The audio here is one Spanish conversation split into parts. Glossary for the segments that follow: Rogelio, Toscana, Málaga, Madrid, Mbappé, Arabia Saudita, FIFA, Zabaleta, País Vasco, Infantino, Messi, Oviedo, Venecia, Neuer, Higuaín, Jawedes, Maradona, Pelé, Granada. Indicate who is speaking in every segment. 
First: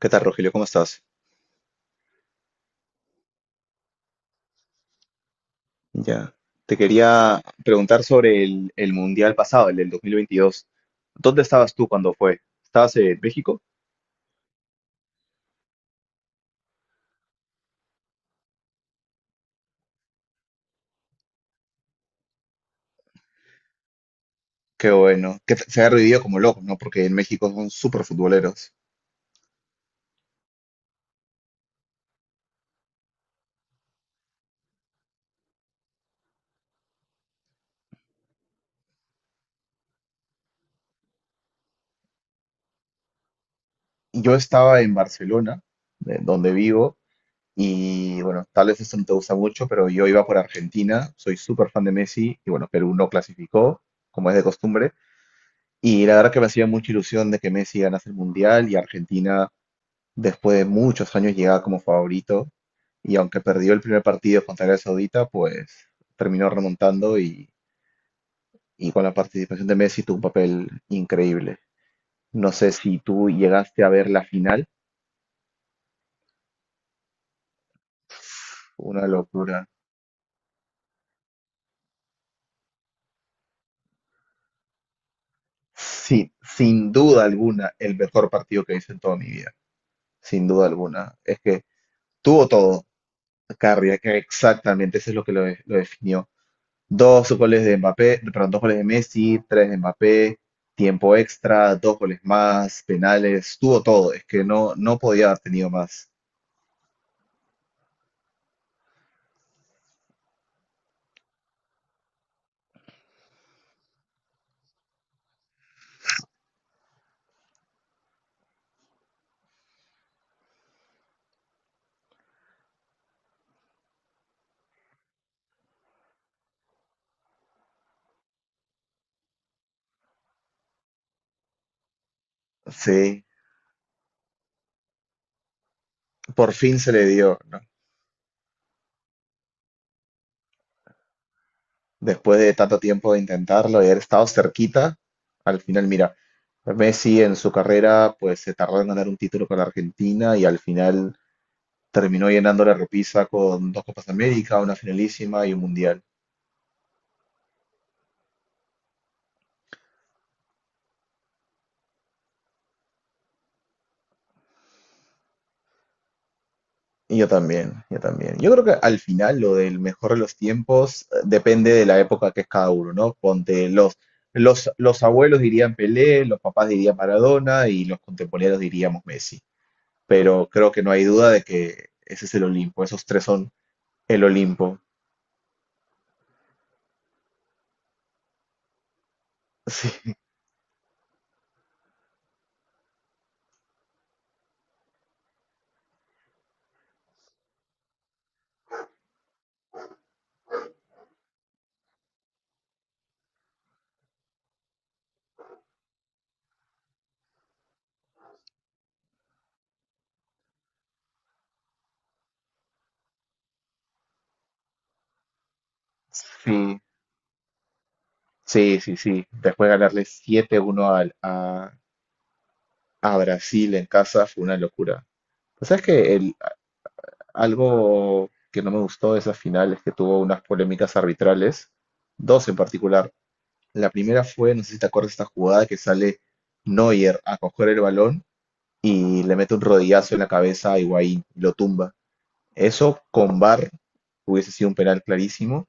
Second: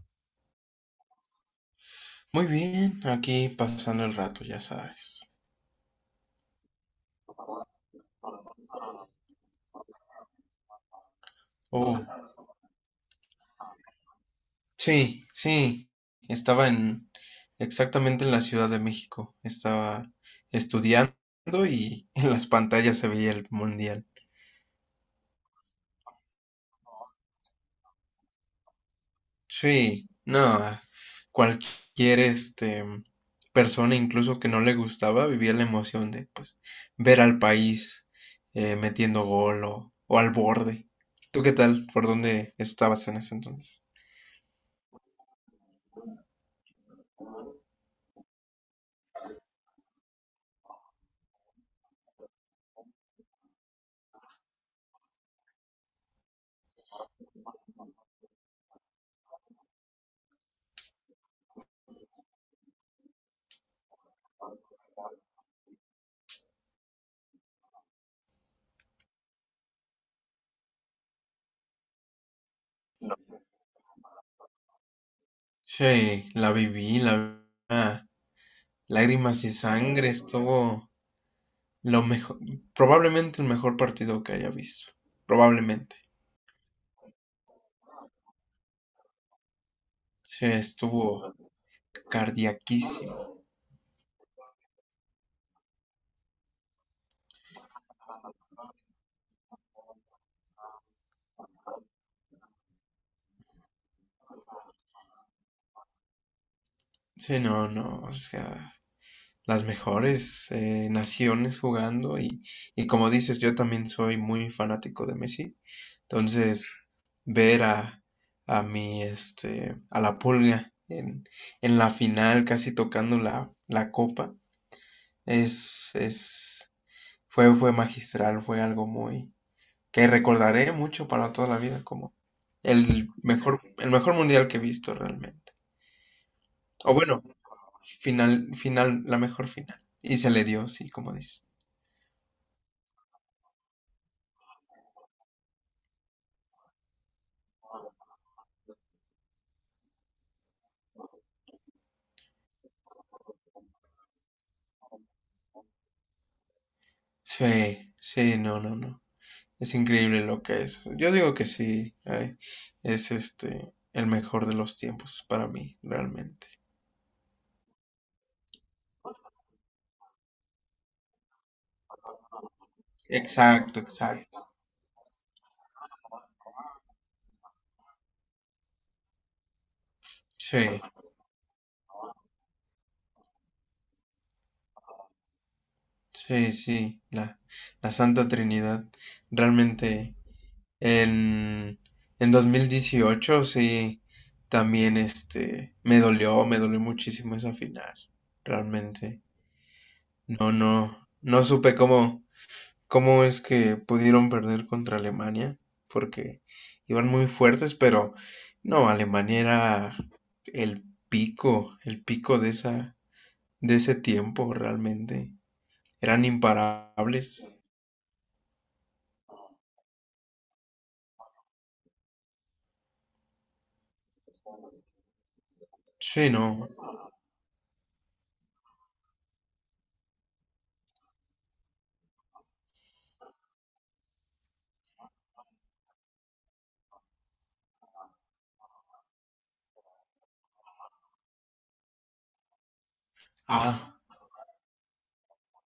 Speaker 1: ¿Qué tal, Rogelio? ¿Cómo estás?
Speaker 2: Muy bien, aquí pasando el rato, ya sabes.
Speaker 1: Ya. Te quería preguntar sobre el mundial pasado, el del 2022. ¿Dónde estabas tú cuando
Speaker 2: Oh,
Speaker 1: fue? ¿Estabas en México?
Speaker 2: sí, sí. Estaba en exactamente en la Ciudad de México. Estaba estudiando y en las pantallas se veía el mundial.
Speaker 1: Qué bueno. Que se ha revivido como loco, ¿no? Porque en México son súper futboleros.
Speaker 2: Sí, no, cualquier persona incluso que no le gustaba vivía la emoción de pues ver al país metiendo gol o al borde. ¿Tú qué tal? ¿Por dónde estabas en ese entonces?
Speaker 1: Yo estaba en Barcelona, de donde vivo, y bueno, tal vez esto no te gusta mucho, pero yo iba por Argentina, soy súper fan de Messi, y bueno, Perú no clasificó, como es de costumbre. Y la verdad que me hacía mucha ilusión de que Messi ganase el mundial y Argentina. Después de muchos años llegaba como favorito, y aunque perdió el primer partido contra Arabia Saudita, pues terminó remontando, y con la participación de Messi tuvo un papel increíble. No sé si tú llegaste a ver la final,
Speaker 2: Sí, la vi a
Speaker 1: fue una
Speaker 2: lágrimas y
Speaker 1: locura.
Speaker 2: sangre, estuvo lo mejor, probablemente el mejor partido que haya visto, probablemente.
Speaker 1: Sí, sin duda alguna, el mejor partido que hice en toda mi vida, sin
Speaker 2: Sí,
Speaker 1: duda alguna.
Speaker 2: estuvo
Speaker 1: Es que tuvo todo,
Speaker 2: cardiaquísimo.
Speaker 1: Carriac, exactamente, eso es lo que lo definió. Dos goles de Mbappé, perdón, dos goles de Messi, tres de Mbappé, tiempo extra, dos goles más, penales, tuvo todo, es que no, no podía haber tenido más.
Speaker 2: Sí, no, no, o sea, las mejores naciones jugando y como dices, yo también soy muy fanático de Messi, entonces ver a la Pulga en la final casi tocando la copa. Es, es, fue magistral, fue algo que recordaré mucho para toda la vida como
Speaker 1: Sí,
Speaker 2: el mejor mundial que he visto realmente.
Speaker 1: por fin se
Speaker 2: O
Speaker 1: le
Speaker 2: bueno,
Speaker 1: dio, ¿no?
Speaker 2: final, final, la mejor final. Y se le dio, sí, como dice.
Speaker 1: Después de tanto tiempo de intentarlo y haber estado cerquita, al final, mira, Messi en su carrera pues se tardó en ganar un título con la Argentina y al final terminó llenando la repisa con dos Copas América, una finalísima y un mundial.
Speaker 2: Sí, sí, no, no, no. Es increíble lo que es. Yo digo que sí, es el mejor de los tiempos para mí, realmente.
Speaker 1: Y yo también, yo también. Yo creo que al final lo del mejor de los tiempos depende de la época que es cada uno, ¿no? Ponte
Speaker 2: Exacto,
Speaker 1: los,
Speaker 2: exacto.
Speaker 1: los, los abuelos dirían Pelé, los papás dirían Maradona y los contemporáneos diríamos Messi. Pero creo
Speaker 2: Sí,
Speaker 1: que no hay duda de que ese es el Olimpo, esos tres son el Olimpo.
Speaker 2: sí, sí, la Santa Trinidad. Realmente. En, en 2018 sí, también me dolió muchísimo esa final, realmente. No, no, no supe cómo es que pudieron perder contra Alemania, porque iban muy fuertes, pero no, Alemania era el el pico de ese tiempo, realmente.
Speaker 1: Sí,
Speaker 2: Eran
Speaker 1: sí,
Speaker 2: imparables.
Speaker 1: sí, sí, sí. Después ganarle 7-1 a Brasil en casa fue una locura. Pues sabes
Speaker 2: Sí,
Speaker 1: que
Speaker 2: no.
Speaker 1: Algo que no me gustó de esa final es que tuvo unas polémicas arbitrales, dos en particular. La primera fue, no sé si te acuerdas, de esta jugada que sale Neuer a coger el balón y le mete un rodillazo en la cabeza a Higuaín y lo tumba. Eso con VAR
Speaker 2: Ah,
Speaker 1: hubiese sido un penal clarísimo.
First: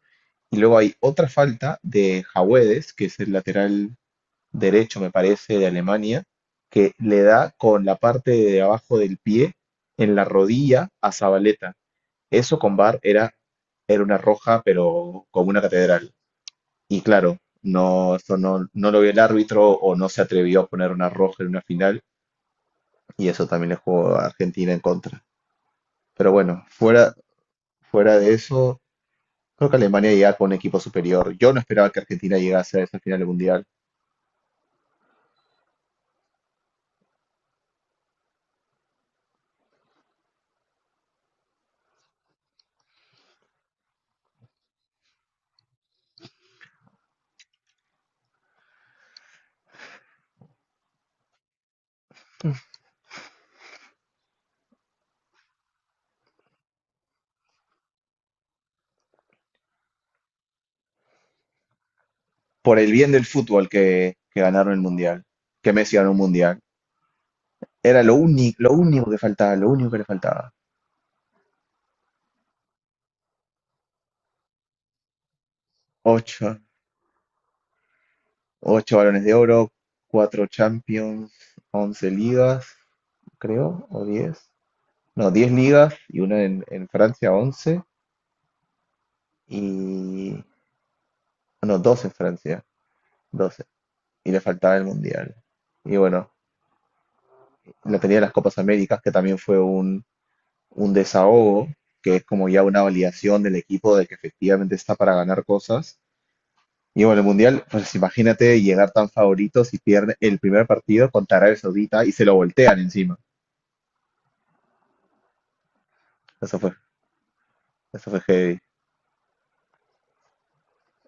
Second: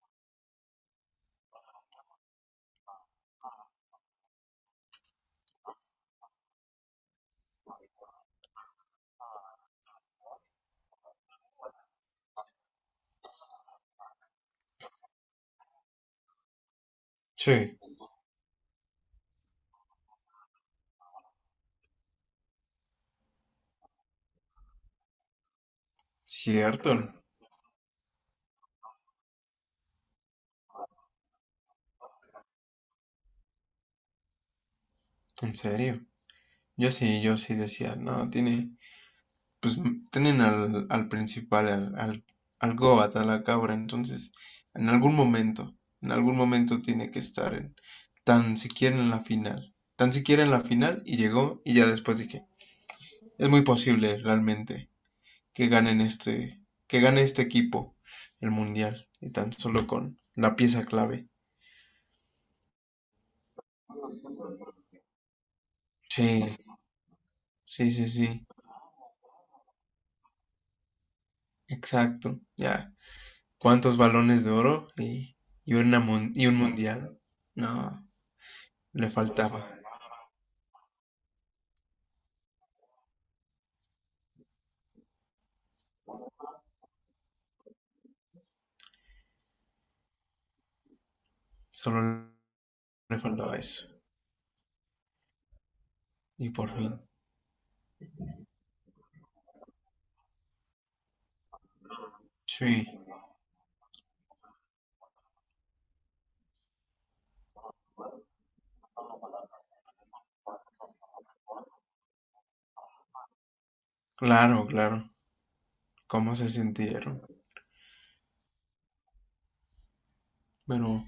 Speaker 1: Y luego hay otra falta de Jawedes, que es el lateral derecho, me parece, de Alemania, que le da con la parte de abajo del pie en la rodilla a Zabaleta. Eso con bar era una roja, pero como una catedral. Y claro,
Speaker 2: sí,
Speaker 1: no, eso no lo vio el árbitro, o no se atrevió a poner una roja en una final, y eso también le jugó a Argentina en contra. Pero bueno,
Speaker 2: cierto,
Speaker 1: fuera de eso, creo que Alemania llega con un equipo superior. Yo no esperaba que Argentina llegase a esa final del Mundial.
Speaker 2: en serio. Yo sí decía, no, pues tienen al principal, al Goat, a la cabra, entonces en algún momento tiene que estar tan siquiera en la final, tan siquiera en la final y llegó y ya después dije, es muy posible realmente que ganen este, que gane este equipo el mundial y tan solo con la pieza clave.
Speaker 1: Por el bien del fútbol que ganaron el Mundial, que Messi ganó un
Speaker 2: Sí,
Speaker 1: Mundial.
Speaker 2: sí,
Speaker 1: Era
Speaker 2: sí, sí,
Speaker 1: lo único que faltaba, lo único que le faltaba.
Speaker 2: exacto, ya. Cuántos balones de oro y
Speaker 1: Ocho,
Speaker 2: un mundial. No,
Speaker 1: 8
Speaker 2: le
Speaker 1: balones de
Speaker 2: faltaba.
Speaker 1: oro, 4 Champions, 11 ligas, creo, o 10. No, 10 ligas y una en Francia, 11. Y... No,
Speaker 2: Solo
Speaker 1: 12 en Francia,
Speaker 2: le faltaba
Speaker 1: 12.
Speaker 2: eso.
Speaker 1: Y le faltaba el Mundial. Y bueno,
Speaker 2: Y por fin.
Speaker 1: la tenía las Copas Américas, que también fue un desahogo, que es como ya una
Speaker 2: Sí,
Speaker 1: validación del equipo de que efectivamente está para ganar cosas. Y bueno, el Mundial, pues imagínate llegar tan favorito si pierde el primer partido contra Arabia Saudita y se lo voltean encima.
Speaker 2: claro, claro. ¿Cómo se
Speaker 1: Eso fue
Speaker 2: sintieron?
Speaker 1: Eso fue heavy.
Speaker 2: Pero,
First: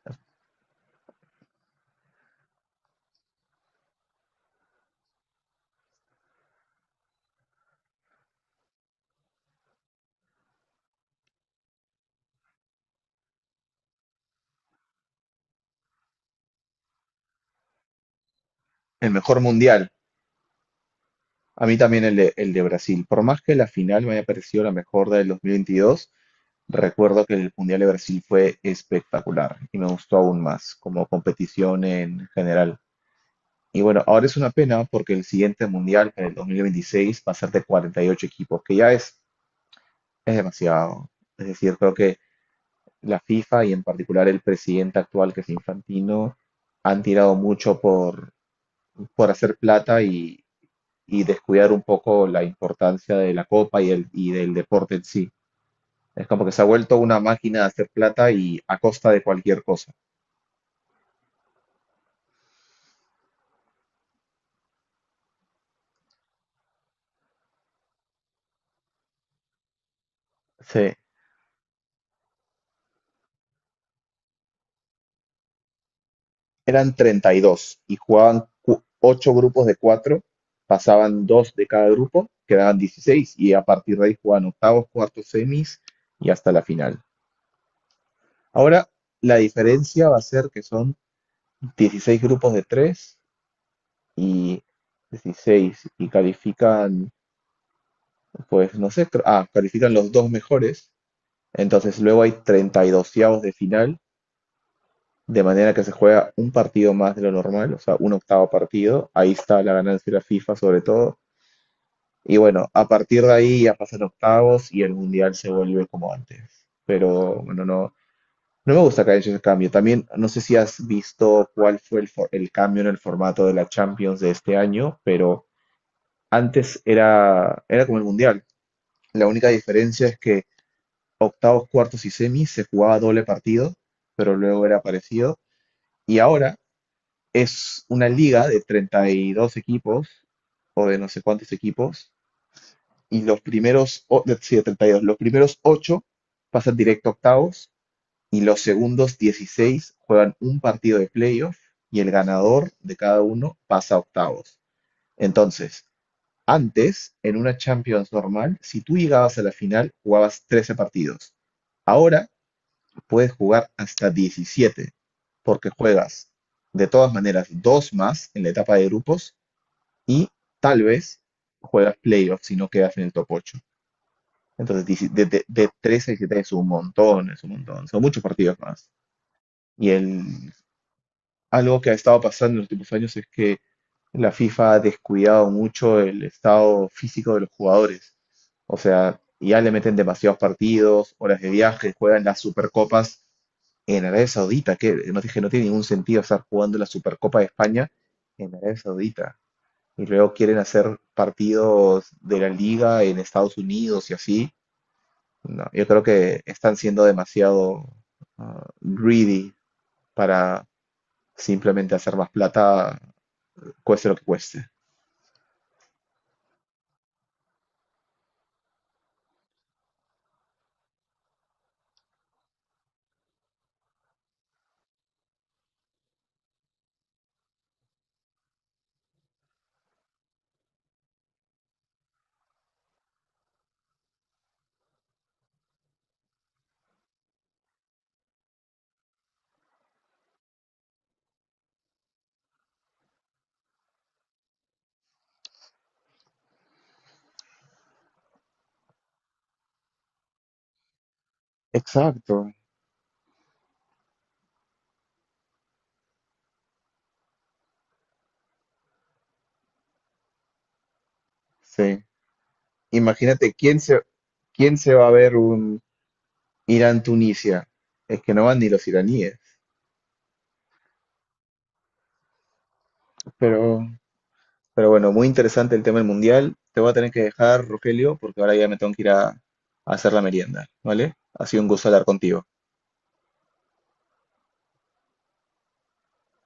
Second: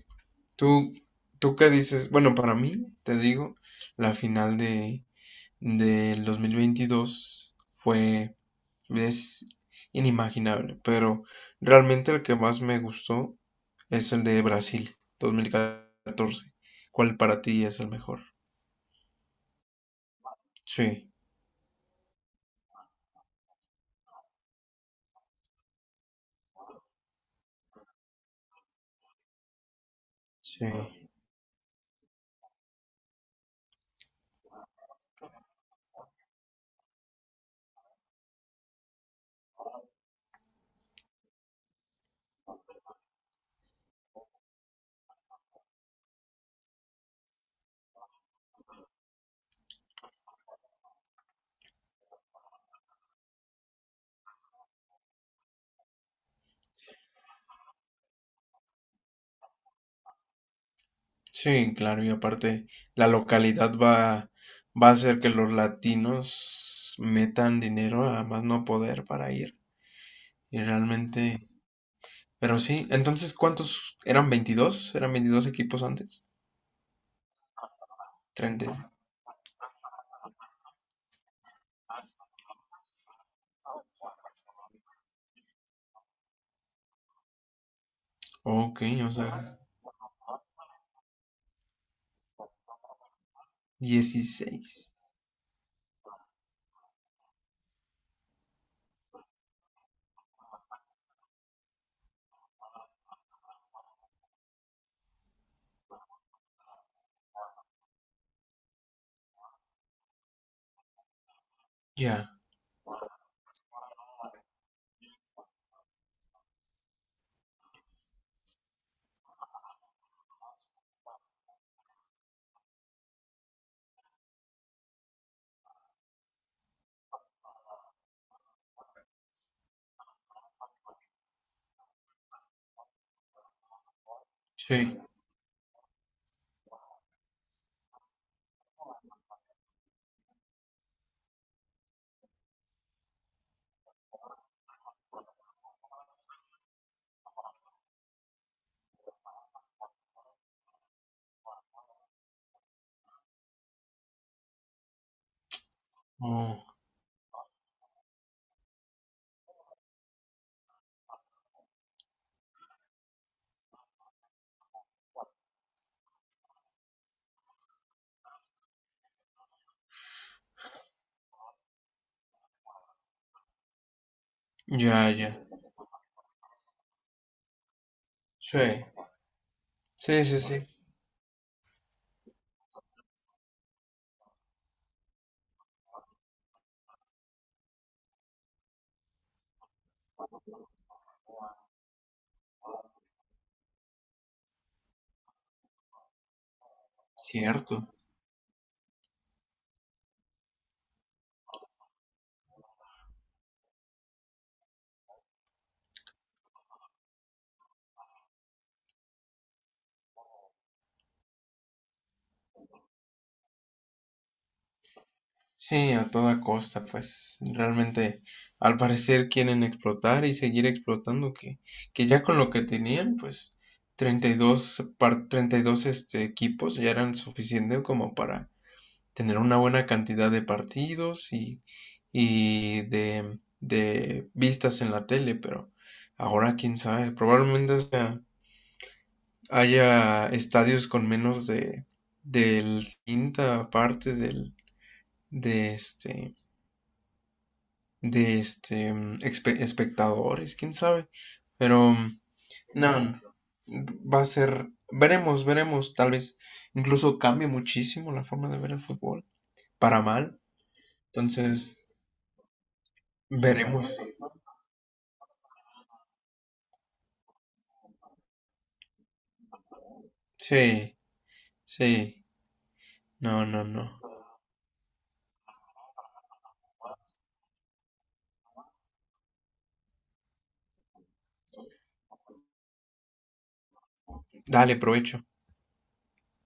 Speaker 2: tú, tú qué dices? Bueno, para mí, te digo, la final de del 2022 fue es inimaginable, pero realmente el que más me gustó es el de Brasil 2014. ¿Cuál para ti es el mejor?
Speaker 1: El mejor mundial.
Speaker 2: Sí,
Speaker 1: A mí también el de Brasil. Por más que la final me haya parecido la mejor del 2022, recuerdo que el mundial de Brasil fue espectacular y me gustó aún
Speaker 2: sí,
Speaker 1: más como competición en general. Y bueno, ahora es una pena porque el siguiente mundial, en el 2026, va a ser de 48 equipos, que ya es demasiado. Es decir, creo que la FIFA y en particular el presidente actual, que es Infantino, han tirado mucho por hacer plata y descuidar un poco la importancia de la copa y del deporte en sí. Es como que se ha vuelto una máquina de hacer plata y a costa de cualquier cosa.
Speaker 2: sí, claro, y aparte la localidad va a hacer que los latinos metan dinero a más no poder para ir. Y
Speaker 1: Sí,
Speaker 2: realmente, pero sí, entonces, ¿cuántos eran 22? ¿Eran 22 equipos antes?
Speaker 1: eran 32 y jugaban
Speaker 2: 30.
Speaker 1: 8 grupos de cuatro. Pasaban 2 de cada grupo, quedaban 16 y a partir de ahí jugaban octavos, cuartos, semis y hasta la final.
Speaker 2: Ok,
Speaker 1: Ahora
Speaker 2: o
Speaker 1: la
Speaker 2: sea,
Speaker 1: diferencia va a ser que son 16 grupos de 3 y
Speaker 2: 16.
Speaker 1: 16, y califican, pues no sé, califican los dos mejores. Entonces luego hay 32avos de final, de manera que se juega un partido más de lo normal, o sea, un octavo partido. Ahí está la ganancia de la FIFA sobre todo,
Speaker 2: Ya,
Speaker 1: y bueno, a partir de ahí ya pasan octavos y el mundial se vuelve como antes, pero bueno, no, no me gusta que haya ese cambio. También no sé si has visto cuál fue el cambio en el formato de la Champions de este año, pero antes era como el mundial. La única diferencia es que octavos, cuartos y semis se jugaba doble partido, pero luego era
Speaker 2: sí.
Speaker 1: parecido. Y ahora es una liga de 32 equipos o de no sé cuántos equipos. Y los primeros, sí, de 32, los primeros 8 pasan directo a octavos y los segundos 16 juegan un partido de playoff y el ganador de cada uno pasa a octavos. Entonces,
Speaker 2: Oh,
Speaker 1: antes, en una Champions normal, si tú llegabas a la final, jugabas 13 partidos. Ahora puedes jugar hasta 17, porque juegas de todas maneras dos más en la etapa de grupos y tal vez juegas playoffs si no quedas en el top ocho.
Speaker 2: ya,
Speaker 1: Entonces, de,
Speaker 2: ya.
Speaker 1: de, de 13 a 17 es un montón, son muchos partidos
Speaker 2: Sí,
Speaker 1: más. Y el
Speaker 2: sí, sí, sí.
Speaker 1: algo que ha estado pasando en los últimos años es que la FIFA ha descuidado mucho el estado físico de los jugadores. O sea, ya le meten demasiados partidos, horas de viaje, juegan las Supercopas en Arabia Saudita, que no dije, no tiene ningún sentido estar jugando la Supercopa de
Speaker 2: Cierto.
Speaker 1: España en Arabia Saudita. Y luego quieren hacer partidos de la liga en Estados Unidos y así. No, yo creo que están siendo demasiado greedy para simplemente hacer más plata cueste lo que cueste.
Speaker 2: Sí, a toda costa, pues realmente al parecer quieren explotar y seguir explotando que ya con lo que tenían, pues 32 equipos ya eran suficientes como para tener una buena cantidad de partidos y de vistas en la tele, pero ahora quién sabe, probablemente hasta haya estadios con menos del quinta parte de este de este espectadores, quién sabe. Pero
Speaker 1: Exacto,
Speaker 2: no, va a ser, veremos, veremos, tal vez incluso cambie muchísimo la forma de ver el fútbol, para mal. Entonces,
Speaker 1: sí. Imagínate quién
Speaker 2: veremos.
Speaker 1: se, quién se va a ver un Irán-Tunisia. Es que no van ni los iraníes.
Speaker 2: Sí, sí, no, no,
Speaker 1: Pero,
Speaker 2: no.
Speaker 1: pero bueno, muy interesante el tema del mundial. Te voy a tener que dejar, Rogelio, porque ahora ya me tengo que ir a hacer la merienda, ¿vale? Ha sido un gusto hablar contigo.
Speaker 2: Dale, provecho.